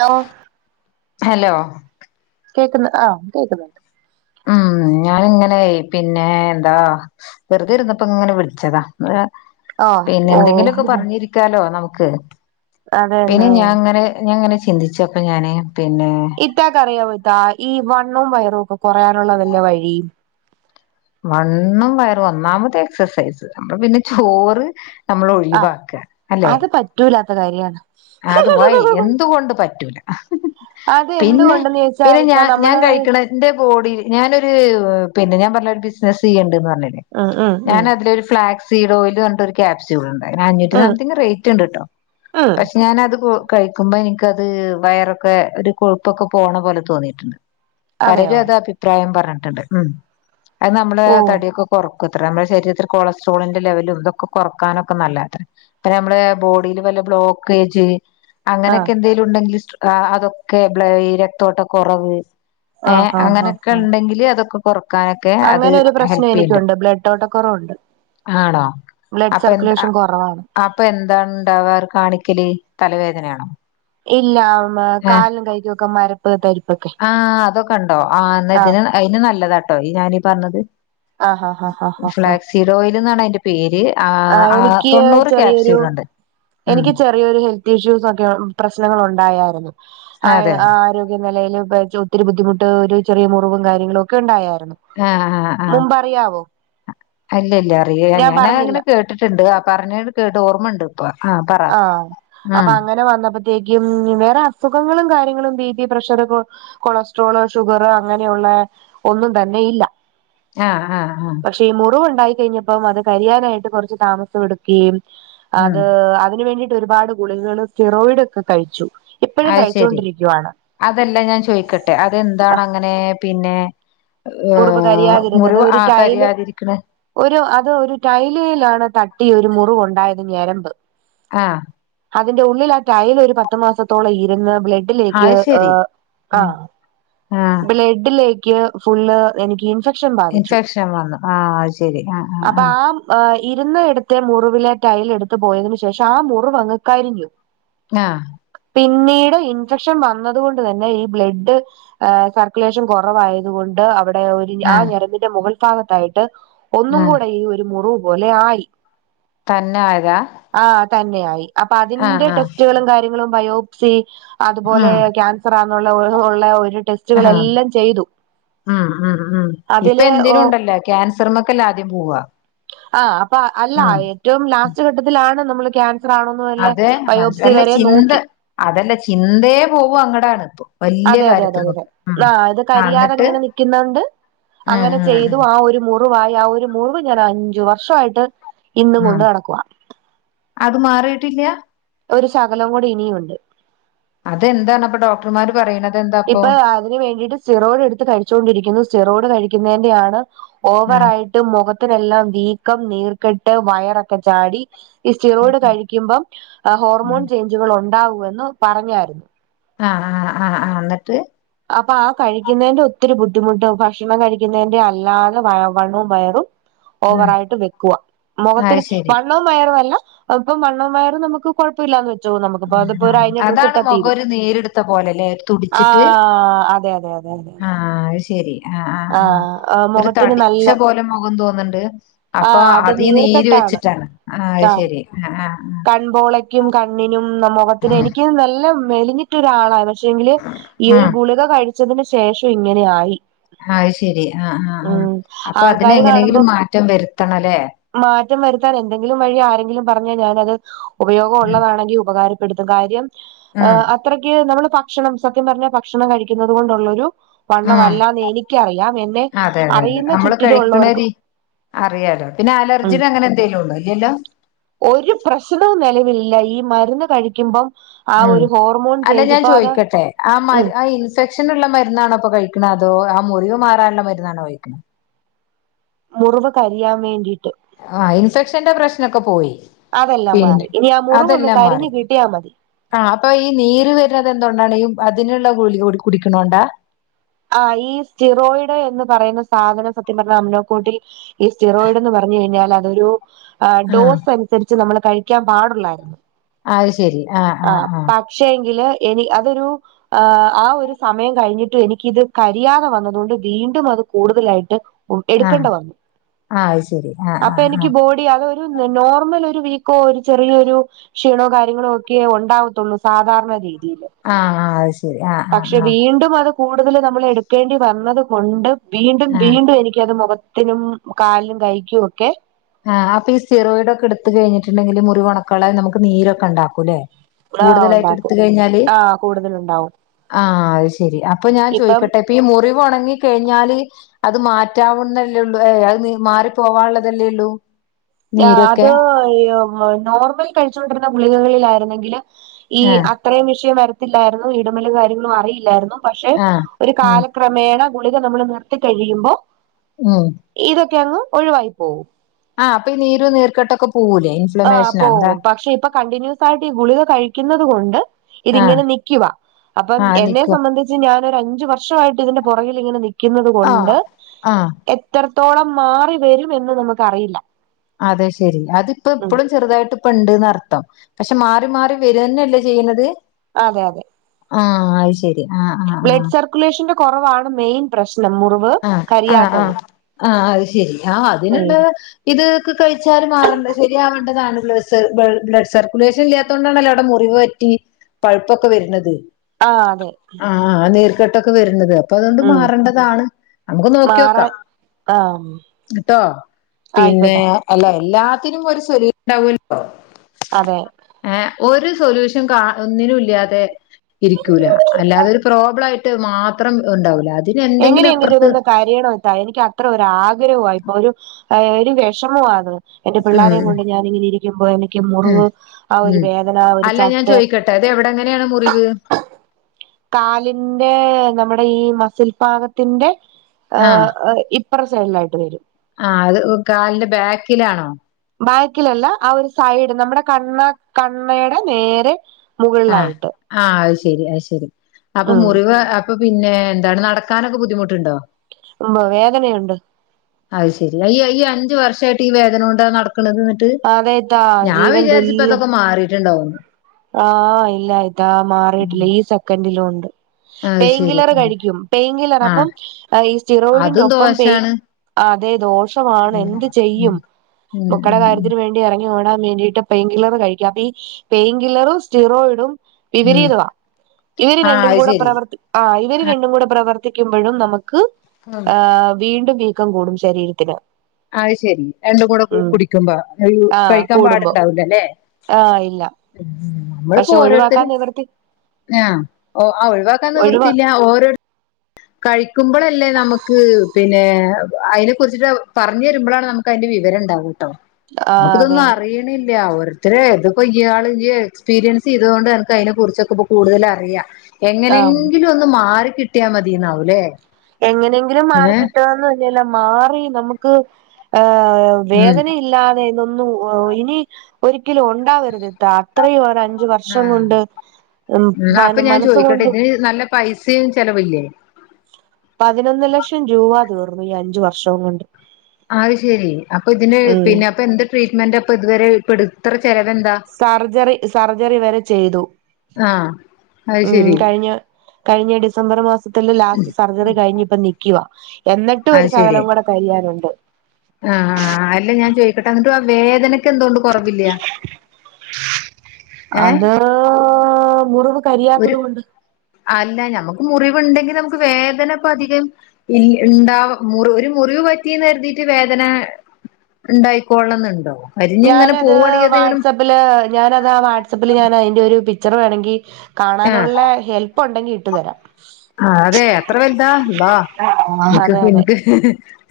Hello hello കേക്കുന്നു ആ പ്പൊ ക്കുന്നുണ്ട് ഉം ഞാനിങ്ങനെ പിന്നെ എന്താ വെറുതെ ഇരുന്നപ്പോ ഇങ്ങനെ വിളിച്ചതാ മ് ആഹ് പിന്നെ എന്തെങ്കിലൊക്കെ ഓഹ് പറഞ്ഞിരിക്കാലോ നമു ക്ക് പിന്നെ അതന്നെ ഞാൻങ്ങനെ ഞാങ്ങനെ ചിന്തിച്ചൊപ്പെഞാന് ഇത്താക്കറിയോ ഇത്താ ഈ വണ്ണോം വയറു തൂക്കകൊറയാനുള്ള വല്ല വഴിയും വണ്ണോം, വയറും ഒന്നാമത് എക്സസൈസ് നമ്മ പിന്നെ ചോറ് നമ്മൾ ആഹ് ഒഴിവാക്ക അല്ലെ അത് പറ്റൂലാത്ത കാര്യാണ് അത് വഴി എന്തുകൊണ്ട് പറ്റൂല അത് പിന്നെ എന്തുകൊണ്ടെന്ന് ചോദിച്ചാ പിന്നെ ഇത്ത ഞാൻ ഞാൻ നമ്മള് കഴിക്കണ എന്റെ ബോഡി ഞാനൊരു പിന്നെ ഞാൻ പർഞ്ഞിലെ ഒരു ബിസിനസ് ചെയ്യ്ണ്ട്ന്ന് ഉം ഉം ഉം ഞാൻ അതിലൊരു ഫ്ലാഗ്സ് സീഡോയിലർഞ്ഞിട്ട് ഒരു ക്യാപ്സൂള്ണ്ട് അയ്ഞ്ഞ്അഞ്ഞൂറ്റി ഉം സംത്തിങ് റേറ്റ് ഇണ്ട്ട്ടോ ഉം അത് കൂ കഴിക്കുമ്പോ എനിക്കത് വയറൊക്കെ ഒരു കൊഴുപ്പൊക്കെ പോണപോലെ തോന്നീട്ടുണ്ട് അതെയോ പരരും അതഭിപ്രായം പർഞ്ഞ ട്ടുണ്ട് ഉം അത് നമ്മള് ഓഹ് തടിയൊക്കെ കൊർക്ക നമ്മ ശരീരത്തിൽ കൊളസ്ട്രോളിന്റെ ലെവലുംതൊക്കെ കൊറക്കാനൊക്ക നല്ല അത്രെ നമ്മളെബോഡിയില് വല്ല ബ്ലോക്ക് കെ ജി ആഹ് അങ്ങനെക്കെ എന്തേലും ഇണ്ടെങ്കില് സ് ആ അതൊക്കെ ബ്ലെ ഈ രക്തോട്ട കൊറവ് ഏ ആഹ് ആഹ് ആഹ് അങ്ങനെയൊക്കെ ആഹ് ഇണ്ടെങ്കില് അതൊക്കെ പ കാണിക്ക അത് അങ്ങനെ ഒരു പ്രശ്നം ഹെൽപ് ചെയ്യ്ണ്ട്. എനിക്കുണ്ട് ബ്ലഡ് ഓട്ടക്കുറവുണ്ട് ആണോ ബ്ലഡ് അപ്പ എ അ സർക്കുലേഷൻ കൊറവാണ് അപ്പൊ എന്താണ്ടവാർ കാണി എയ് തലവേദനാണോ? ഇല്ല കാലും കൈകൊക്കെ മര തരിപ്പ് ആ അതൊക്കെ ഇണ്ടോ ആ ആഹ് ഇതിന് അതിന് നല്ലതാട്ടോ ഞാനീ പർഞ്ഞത് ആഹ് ആഹ് ആഹ് ഫ്ളാക്സിഡോയിൽ ന്നാണ് അയ് ന്റെ പേര് ആ ആഹ് ആഹ് എനിക്ക് തൊണ്ണൂറ് ചെറിയൊരു ക്യാപ്സ്യൂൾ ഉണ്ട് ഉം എനിക്ക് ചെറിയൊരു ഹെൽത്ത് ഇഷ്യൂസ് ഒക്കെ പ്രശ്നങ്ങൾ ഉണ്ടായാർന്നു ആ അതെ ആരോഗ്യ വലയിൽ ഒത്തിരി ബുദ്ധിമുട്ട് ഒരു ചെറിയ മുറിവും കാര്യങ്ങളും ഒക്കെ ഉണ്ടായെ മുമ്പ് അറിയാവോ അല്ലല്ല അറിയൻ ഞാനാ അങ്ങനെ കേട്ട ട്ടിട്ടുണ്ട് ആ പറഞ്ഞ കേട്ട് ഓർമ്മണ്ട് ഇപ്പൊ ആഹ് പറ ആഹ അപ്പൊ ഉം അങ്ങനെ വന്നപ്പോത്തേക്കും വേറെ അസുഖങ്ങളും കാര്യങ്ങള ങ്ങളും ബീപി പ്രഷർ കോള് കൊളസ്ട്രോള് ഷുഗർ അങ്ങനെയുള്ള ഒന്നും തന്നെ ഇല്ല ആഹ് ആഹ് ആഹ ഉണ്ടായി കഴിഞ്ഞപ്പം അത് കരിയാനായിട്ട് കുറച്ച് താമസഎ ടുക്കയും ഉം അത് അത് അതിന് വേണ്ടിട്ട് ഒരുപാട് ഗുളികകള് തിറോയിഡ് ക്കെ കഴിച്ചു ഇപ്പോഴും അത് ശെരി കഴിച്ചുകൊണ്ടിരിക്കുവാണ് അതെല്ല ഞാൻ ചോയ്ക്കട്ടെ അതെന്താണ് അങ്ങനെ പിന്നെ മുറിവ് ഏഹ് കരിയാതിരുന്നത് മുറിവ് ഒരു ആഹ് ടൈല് കരിയാതിരിക്കണ ഒരു അത് ഒരു ടൈലിലാണ് തട്ടി ഒരു മു റിവ്ണ്ടായത് ഞരമ്പ് ആ അതിന്റെ ഉള്ളിൽ ആ ടൈൽ ഒരു പത്തു മാസത്തോളം ഇരുന്ന് ബ്ലഡിലേക്ക് അത് എ ശരി ആ ആഹ് ആഹ് ബ്ലഡ്ഡിലേക് ക്ക് ഫുള്ള് എനിക്ക്‌ ഇൻഫെ ഇൻഫെക്ഷൻ വന്നു ആ അത് ശെരി ആ ആ ആ ഇരുന്നിടത്തെ മുറിവിലെ ടൈൽ എടുത്ത് പോയതിന് ശേഷം ആ മുറിവങ്ങ് കരിഞ്ഞു ആ പിന്നീട് ഇൻഫെക്ഷൻ വന്നത് കൊണ്ട് തന്നെ ഈ ബ്ലഡ്ഡ് ആ സർക്കുലേഷൻ കൊറവായതുകൊണ്ട് അവ ഒര് ആ ഞെരമ്പിന്റെ മുകൾ ഭാഗത്തായിട്ട് ആ ഒന്നും കൂടെ ഈ ഒരു മുറിവ് പോലെ ആയി തന്നെ ആയതാ? തന്നെ ആയി അപ്പൊ ആ അതിന്റെ ആ ടെസ്റ്റുകളും കാര്യങ്ങ ങ്ങളും ബയോപ്സി ആ അതുപോലെ ക്യാൻസറാണ് ള്ള ഉള്ള ഒരു അഹ് ടെസ്റ്റുകളെല്ലാം ചെയ്തു ഉം ഉം ഉം ഇപ്പ അതില് ഓ എന്തിനുംണ്ടല്ലോ ക്യാൻസ് ശ്രമക്കെല്ല ആദ്യം പോവാ ആഹ് അ അല്ല ഉം ഏറ്റവും ലാസ്റ്റ് ഘട്ടത്തിലാണ് ന നമ്മള് ക്യാൻ അതെ മന അല്ല ചിന്ത് നോക്കി അതല്ല ചിന്തേ പോവും അങ്ങടാണ് ഇപ്പൊ. വല്യ അതെയതെയതെ അതേ കാര്യത്തിമ്മക്ക് ഉം ആ ഇത് ആ എന്നിട്ട് കരിയാാതെങ്ങനെ നിക്കുന്നുണ്ട് ഉം അങ്ങനെ ഉം ഉം ചെയ്തു ആ ഒരു മു വായി ആ മുറിവ് ഞാനഞ്ചു വർഷായിട്ട് ഇന്നും ഉം കൊണ്ട് നടക്കുവാ ട്ടില്ല്യ? ഒരു ശകലം കൂടി ഇനിയുണ്ട്. അതെന്താണ്പ്പൊ ഡോക്ടർമാര് പറയ്ണ? ഇപ്പൊ അതിന് വേണ്ടിട്ട് സിറോഡ് എടുത്ത് കഴിച്ചുകൊണ്ടിരിക്കുന്നു സിറോഡ് കഴി കഴിക്കുന്നെൻ്റെയാണ്. ഓവറായിട്ടും മുഖത്തിനെല്ലാം വീക്കം നീർക്കെട്ട് വയറൊക്കെ ചാടി ഈ സ്റ്റിറോയിഡ് കഴിക്കുമ്പോ ഹോർമോൺ ചേഞ്ചുകൾ ഉ ണ്ടാവൂന്ന് പറഞ്ഞാരുന്നു ആഹ് ആഹ് ആഹ് ആഹ് എന്നിട്ട് അപ്പൊ ആ കഴിക്കുന്നതിന്റെ ഒത്തിരി ബുദ്ധിമുട്ട് ഭക്ഷണം കഴിക്കുന്നതിന്റെ അല്ലാതെ വ വണ്ണവും വയറും ഉം ഓവറായിട്ട് വെക്കുക അത് മുഖത്തിന് ശരി വണ്ണവും വയറും അല്ല അപ്പം വണ്ണം വയറ് നമുക്ക് കുഴപ്പമില്ലാന്ന് വെ ഉം അതാണ് മുഖം ഒരു നീരെടുത്ത പോലെ അല്ലേ തുടിച്ചിട്ട് ആ അതെ അതെ അതെ അതെ രി ആഹ് ആഹ് ആഹ് ആ ഒരു മുഖത്തിന് നല്ല തടിച്ച പോലെ മുഖം തോന്നുണ്ട് അപ്പൊ ആഹ് അത് അതീ നീര് നീർക്കെട്ടാണ് വെച്ചിട്ടാണ് ആ അത് ആഹ് ശരി ആ ആ കൺപോളയ്ക്കും കണ്ണിനും ഉം മുഖത്തിന് ആഹ് എനിക്ക് നല്ല മെലിഞ്ഞിട്ടൊരാളാ പക്ഷെ എങ്കില് ഈ ഉം ഒരു ഗുളിക കഴി ച്ചതിന് ശേഷം ഇങ്ങനെ ആയി അത് ശെരി ആഹ് ആഹ് ആഹ് ഉം അപ്പൊ അതിനെ ആൾക്കാര് എങ്ങനെങ്കിലും കാണുമ്പം മാറ്റം വരുത്തണല്ലേ ഞ്ഞെരാൻ അത് ഉപയോഗം ഉം ഉള്ളതാണെങ്കിൽ ഉപകാരം പ്പെടുത്ത് കാര്യം ആ ഉം അത്രയ്ക്ക് നമ്മള് ഭക്ഷണം സത്യം പറഞ്ഞ ഭക്ഷണം കഴിക്കുന്നത് കൊണ്ടുള്ളൊരു ഉം വണ്ണമല്ലാന്ന് എനിക്കറിയാം എന്നെ അതെതെതെ അറിയുന്ന നമ്മള് കഴിക്ക്ണെ ചുറ്റിലുള്ളവർക്കും അറിയാലോ പിന്നെ ഉം അലർജി അങ്ങനെ എന്തേലും ഉള്ളോ ഇല്ലല്ലോ ഒരു പ്രശ്നവും നിലവില് ല്ല ഈ മരുന്ന് കഴിക്കുമ്പം ആ ഉം ഒരു ഹോർമോൺ അല്ല ചേഞ്ച് ഞാൻ ഇപ്പൊ അത് ചോദിക്കട്ടെ ആ ഉം മരുന്ന് ആ ഇൻഫെക്ഷനുള്ള മരുന്നാണോ ഇപ്പൊ കഴി ക്ക്ണെ അതോ ആ മുറിവ് മാറാനുള്ള മരുന്നാണ കഴിക്കുന്നത് മുറിവ് കരിയാൻ വേണ്ടി ആ ഇൻഫെക്ഷന്റെ പ്രശ്നൊക്കെ പോയി അതെല്ലാം മാറി പിന്നെ ഇനി ആ മുറിവൊന്ന് അതെല്ലാം കരിഞ്ഞു മാറി കിട്ടിയാ മതി ആ അപ്പൊ ഈ നീര് വരുന്നത് എന്തുകണ്ടാണ് ഈ അതിന്ള്ള ഗുളിക കൂടി കുടിക്കണോണ്ടാ? ആ ഈ സ്റ്റിറോയിഡ് എന്ന് പറയുന്ന സാധനം സത്യം പറഞ്ഞ അമിനോകോട്ടി ഈ സ്റ്റിറോയിഡ്ന്ന് പറഞ്ഞ കഴിഞ്ഞാല അതൊരു ആഹ് ഡോസ് അനുസരിച്ച് നമ്മള് കഴിക്കാൻ പാടുള്ളായിരുന്നു അത് ശെരി ആ ആ ആ എനി അതൊരു ആ ഒരു സമയം കഴിഞ്ഞിട്ട് എനിക്ക് ഇത് കരിയാതെ വന്നത് കൊണ്ട് വീണ്ടും അത് കൂടുതലായിട്ട് ആഹ് എടുക്കണ്ട വന്നു ആഹ് അത് ശരി ആഹ് അപ്പൊ ആഹ് എനിക്ക് ബോഡി അത് നോർമൽ ഒരു വീക്കോ ഒരു ചെറിയരു ക്ഷീണോ കാര്യങ്ങളോ ഒക്കെ ഉണ്ടാവത്തുള്ളൂ സാധാരണ രീ ആ ആ അത് ശരി ആ ആ വീണ്ടും അത് കൂടുതൽ നമ്മള് എടുക്കേണ്ടി വന്നത് കൊണ്ട് വീണ്ടും ആഹ് വീണ്ടും എനിക്കത് മുഖ ത്തിനും കാലിനും കയ്യ്ക്കും ഒക്കെ ആ അപ്പ ഈ സ്റ്റിറ്റോയിഡ് ഒക്കെ എടുത്ത് കഴിഞ്ഞിട്ടുണ്ടെങ്കിൽ മുറിവൊണകള്ളാ നമക്കീ നീരൊക്കെ ഇണ്ടാക്കും ല്ലേ ആ കൂടുതലായിട്ട് എടുത്ത ഉണ്ടാക്കും കഴിഞ്ഞാല് ആ കൂടുതലുണ്ടാവും ആ അയ് ശരി അപ്പൊ ഞാൻ ഇപ്പം ചോയ്ക്കട്ടെ അപ്പൊ ഈ മുറിവ് ഉണങ്ങി കഴിഞ്ഞാല് അത് മാറ്റാവുന്നല്ലേ ഉള്ളൂ ഏ അത് മാറി പോവാനുള്ളതല്ലേ ഉള്ളൂ ഉം ആ അത് ഇയോ നോർമൽ കഴിച്ചുകോണ്ടിരുന്ന കുളികകളിലായിരുന്നെങ്കിൽ ഈ ആ അത്രയും വിഷയം വര് പത്തില്ലായിരുന്നു ഇടമെല കാര്യങ്ങളും അറിയില്ലായിരുന്നു പക്ഷെ ആഹ് ഒരു ഉം കാലക്രമേണ കുളിക നമ്മൾ നിർത്തി കഴിയുമ്പോ ഉം ഇതൊക്കെയങ്ങു ഒഴിവായി പോവും ആ അപ്പ നീരും നീർക്കെട്ടൊക്കെ പോ ആ പോവും പക്ഷെ ഇപ്പൊ കണ്ടിന്യൂസായിട്ട് ഈ കുളിക കഴിക്കുന്ന തു കൊണ്ട് ആഹ് ഇതിങ്ങനെ നിക്കിവാ അപ്പം ആഹ് എന്നെ നിക്കും സംബന്ധിച്ച് ഞാൻ അഞ്ച് വർഷായിട്ട് ഇതിന്റെ പുറകിൽ ഇങ്ങനെ നി ക്കിന്നത് കൊണ്ട് ആഹ് ആഹ് എത്ര ത്തോളം മാറി വരുമെന്ന് നമുക്കറിയില്ല അതെ ശരി അത് ഇപ്പ ഉം എപ്പളും ചെറുതായിട്ട് ഇപ്പ ഇണ്ട്ന്ന്‌ അർത്ഥം പക്ഷെ മാറി മാറി വെര്കെന്നെല്ലേ ചെയ്യ്ണത് അതെ അതെ ആ അയ് ശരി ആ ആ ആ കൊറവാണ് മെയിൻ പ്രശ്നം മുറിവ് ആ ആ ആ കരിയാത്തത് ആ അത് ശരി ആ അതിനുള്ള ഉം ഇത് ക് കഴിച്ചാല് മാറ ണ്ടെ ശരിയാവേണ്ടതാണ് ബൾ ബ്ലഡ് സർക്കുലേഷൻ ഇല്ലാത്തോണ്ടാണല്ലോ അയുടെ മുറിവ് പറ്റി പഴുപ്പൊക്കെ വെര്ന്നത് ആ അതെ ആ നീർ കെട്ട് ട്ടൊക്കെ വര്ണത് അപ്പൊ അതുകൊണ്ട് ഉം മാറണ്ടതാണ് നമുക്ക് നോക്കി ഓക്കാം മാറാൻ ആ കേട്ടോ പിന്നെ ആയിക്കോട്ടെ അല്ല എല്ലാത്തിനും ഒരു സ്വലു ഉണ്ടാവോല്ലോ അതെ ഒരു സൊല്യൂഷൻ കാ ഒന്നിനും ഇല്ലാതെ ഇരിക്കൂല അല്ലാതെ ഒരു പ്രോബ്ലായിട്ട് മാത്രം ഇണ്ടാവൂല ഇതിനെന്തെങ്കിലും അപ്പ്റ ഒന്ന് കരയണം ഇത്ത എനിക്ക് അത്ര ഒരു ആഗ്രഹായിപ്പൊ ഒരു ഏ ഒരു വെഷമുമാ അത് എന്റെ ഉം പിള്ളാരം കൊണ്ട് ഞാനിങ്ങനെ ഇരിക്കുമ്പോ എനിക്ക് ഉം മുറിവ് ആ ഒരു ഉം വേദന ആ ഒരു അല്ല ഞാൻ ചട്ട് ചോദിക്കട്ടെ അത് എവിടെ എങ്ങനെയാണ് മുറിവ് കാലിന്റെ നമ്മുടെ ഈ മസിൽപാകത്തിന്റെ ഏ ഇപ് പ്ര സൈഡിലായിട്ട് വരും ആ അത് കാലിന്റെ ബാക്കിലാണോ? ബാക്കിലല്ല ആ ഒരു സൈഡ് നമ്മുടെ കണ്ണ് കണ്ണയുടെ നേരെ ആ മുകളിലായിട്ട് ആ അയ് ശെ ശരി അയ് ശരി അപ്പൊ ഉം മുറിവ് അപ്പൊ പിന്നെ എന്താണ് നടക്കാനൊക്കെ ബുദ്ധിമുട്ടുണ്ടോ ഉവ്വ് വേദനയുണ്ട് അയ് ശരി ഈ ഈ അഞ്ചു വർഷായിട്ട് ഈ വേദന കൊണ്ട് നട് ക്ക്‌ണത് ഇന്നട്ട് അതേത്താ ഞാൻ വിചാരിച്ച്പ്പതൊക്കെ മാറി ട്ട്ണ്ടാവും ആ ഇല്ല ഇത്താ മാറീട്ടില്ല ഈ സെക്കന്റിലും ഇ അത് പേയിൻ ശരി കില്ലറ് ആ കഴിക്കും പെയിൻ കില്ലറ് ആഹ് അപ്പം ഈ സ്റ്റിറോയിഡിന്റെ അതും ഒപ്പം പെയിൻ ദോശാണ് ആ [unintelligible] പ്പവാണ് ഉം എന്ത് ഉം ചെയ്യും ഉം മോക്കട ഉം ഉം കാര്യത്തിന് വേണ്ടി എറങ്ങി ഓടാ വേണ്ടീട്ട് പെയ്ൻ കില്ലറ് കഴിക്കാ അപ്പീ പെയ് കില്ലറും സ്റ്റീറോയ്ഡും ഉം വിപരീതവാ ഇവര് ആഹ് രണ്ടും അത് കൂടെ ശരി പ്രവർത്തി ആ ഇവര് രണ്ടും കൂടെ പ്രവർ ത്തിക്കുമ്പോഴും നമ ക്ക്‌ ഉം ഹ് വീണ്ടും വീക്കം കൂടും ശരീരത്തിന് അഹ് ശെരി രണ്ടും കൂടെ ഉം കുടിക്കുമ്പ ആഹ് കഴിക്കാൻ കൂടുമ്പോ പാടുണ്ടാവൂലല്ലേ ആഹ് ഇല്ല നമ്മള്പ്പോ പക്ഷെ ഒഴിവാക്കാൻ ഓരോരുത്തര് നിവർത്തി ആ ഓ ആ ഒഴിവാക്കാൻ ഒഴിവാ നിവൃത്തിയില്ല ഓരോര് കഴിക്കുമ്പളല്ലേ നമക്ക് പിന്നെ അയ്നെ കുറിച്ചിട്ട് പറഞ് എരുമ്പളാണ് നമുക്ക് അയ്ന്റെ വിവരം ഉണ്ടാവൂ ട്ടോ നമുക്ക്‌ ആഹ് തൊന്നും അതെ അറിയ്ണില്ല ത്രേ ഇത് ഇയ്യാള് യ്യ് എക്സ്പീരിയൻസ് ചെയ്തതോണ്ട് അൻക്ക് അയ്നെ കുറിച്ചൊക്കെ പ്പ കൂടുതലറിയാ ആഹ് എങ്ങനെങ്കിലോന്ന് മാറി കിട്ട്യാ മത് തീന്നാവൂലെ? എങ്ങനെങ്കിലും മാറി കിട്ടുവന്ന് ല്ലേലും മാറി നമുക്ക് ആ ആ ഉം വേദനയില്ലാതെ ന്നു ഇനി ഒരിക്കലും ഉണ്ടാവരുത്ട്ടാ അത്രയും ഒര അഞ്ച് വർഷം ആഹ് കൊണ്ട് ഉം അപ്പൊ ഞാൻ മനസ്സും ചോദിക്കട്ടെ കൊണ്ട്‌ ഇതിന് നല്ല പൈസയും ചെലവില്ലേ? പതിനൊന്ന് ലക്ഷം രൂപ തീർന്നു ഈ അഞ്ചു വർഷം കൊണ്ട് അത് ശെരി അപ്പൊ ഇതിന് ഉം പിന്നെ അപ്പൊ എന്ത് ട്രീറ്റ്മെന്റ പ്പ ഇതുവരെ പ ഇട് സർജറി സർജറി വരെ ചെയ്തു ആഹ് അത് ഉം ശെരി കഴിഞ്ഞ കഴിഞ്ഞ ഡിസംബറ് മാസത്തില് ലാസ്റ്റ് സർജറി കഴിഞ്ഞ് ഇപ്പ നിക്കവാ എന്നിട്ടും അത് ഒരു ശെരി സകലം കൂടെ കഴിയാനുണ്ട് ആഹ് ആ അല്ല ഞാൻ ചോദിക്കട്ടെ എന്നിട്ട് ആ വേദന ഏഹ് അത് മുറിവ് ഒരു കരിയാത്തത് കൊണ്ട് അല്ല ഞമ്മക്ക് മുറിവ് ഉണ്ടെങ്കിൽ നമുക്ക് വേദന ഇപ്പ അധികം ഉണ്ടാവ ഒരു മുറിവ് പറ്റിന്ന് കരുതിയിട്ട് വേദന ഉണ്ടായിക്കോള്ളുന്നുണ്ടോ? ഞാനത് വാട്സആപ്പില് ഞാനതാ വാട്സപ്പില് ഞൻ അതിന്റെ ഒരു [unintelligible] ആഹ് കാണാനുള്ള ഹെൽപ് ഉണ്ടെങ്കി ഇട്ടുതരാം. അതെ അത്ര വലുതാ അള്ളാ അതെതെ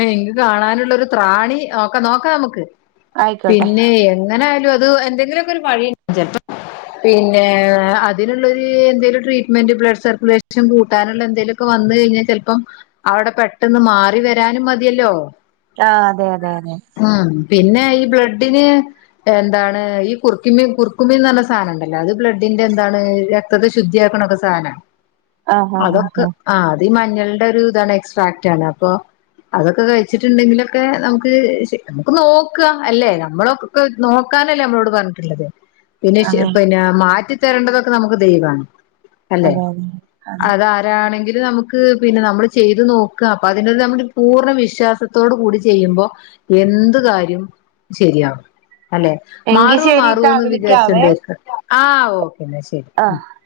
ഏ എങ്ക് കാണാനുള്ള ഒരു ത്രാണി ഒക്കെ നോക്കാം നമുക്ക് ആയിക്കോട്ടെ പിന്നെ എങ്ങനൊയാലും അ അ എന്തെങ്കിലുമൊക്കെ [unintelligible] പിന്നെ അതിനുള്ളൊരു എന്തെലും ട്രീറ്റ്മെന്റ് ബ്ലഡ് സർക്കുലേഷൻ കൂട്ടാനുള്ള എന്തേങ്കലുമൊക്കെ വന്ന കഴിഞ്ഞാൽ ചിലപ്പം അവിടെ പെട്ടെന്ന് മാറി വരാനും മതിയല്ലോ? ആഹ അതെ അതെ അതെ ഉം പിന്നെ ഈ ബ്ലഡിന് എന്താണ് ഈ കുറക്കുമി കുറക്കുമ്മിന്ന് പറ സാധനംണ്ടല്ലോ അത് ബ്ലഡിന്റെ എതാണ് രക്തത്തെ ശുദ്ധിയാക്കണൊക്കെ സാധന ആ ആ ആ അതൊക്കെ ആ ആഹ അ അ ഈ മഞ്ഞളുടെ ഒരു ഇതാണ് എക്സ്ട്രാക്ട് ആണ്. അപ്പൊ അതൊക്കെ കഴിച്ചിട്ടുണ്ടെങ്കിലൊക്കെ നമുക്ക് നമുക്ക് നോക്ക അല്ലെ നമ്മളക്കെ നോക്കാനല്ലേ നമ്മളോട് പറഞ്ഞിട്ടുള്ളത്. പിന്നെ അതെ പിന്നെ മാറ്റി തരണ്ടതൊക്കെ നമുക്ക് ദൈവാണ്. അല്ലെ അതെ അതെ അതെ അത് ആരാണെങ്കിൽ നമുക്ക് പിന്നെ നമ്മള് ചെയ്ത് നോക്ക അപ്പൊ അതിനരു നമ്മൾ പൂർണ്ണ വിശ്വാസത്തോട് കൂടി ചെയ്യുമ്പോ എന്ത് കാര്യം ശരിയാവും. അല്ലെ എങ്കി മാറുവ ശരി മാറോ ഇത്താ വിളിക്കാവേ വിചാരിച്ചുണ്ടരിക്ക ആ ഒ പിന്നെ ശരി ആ ഉം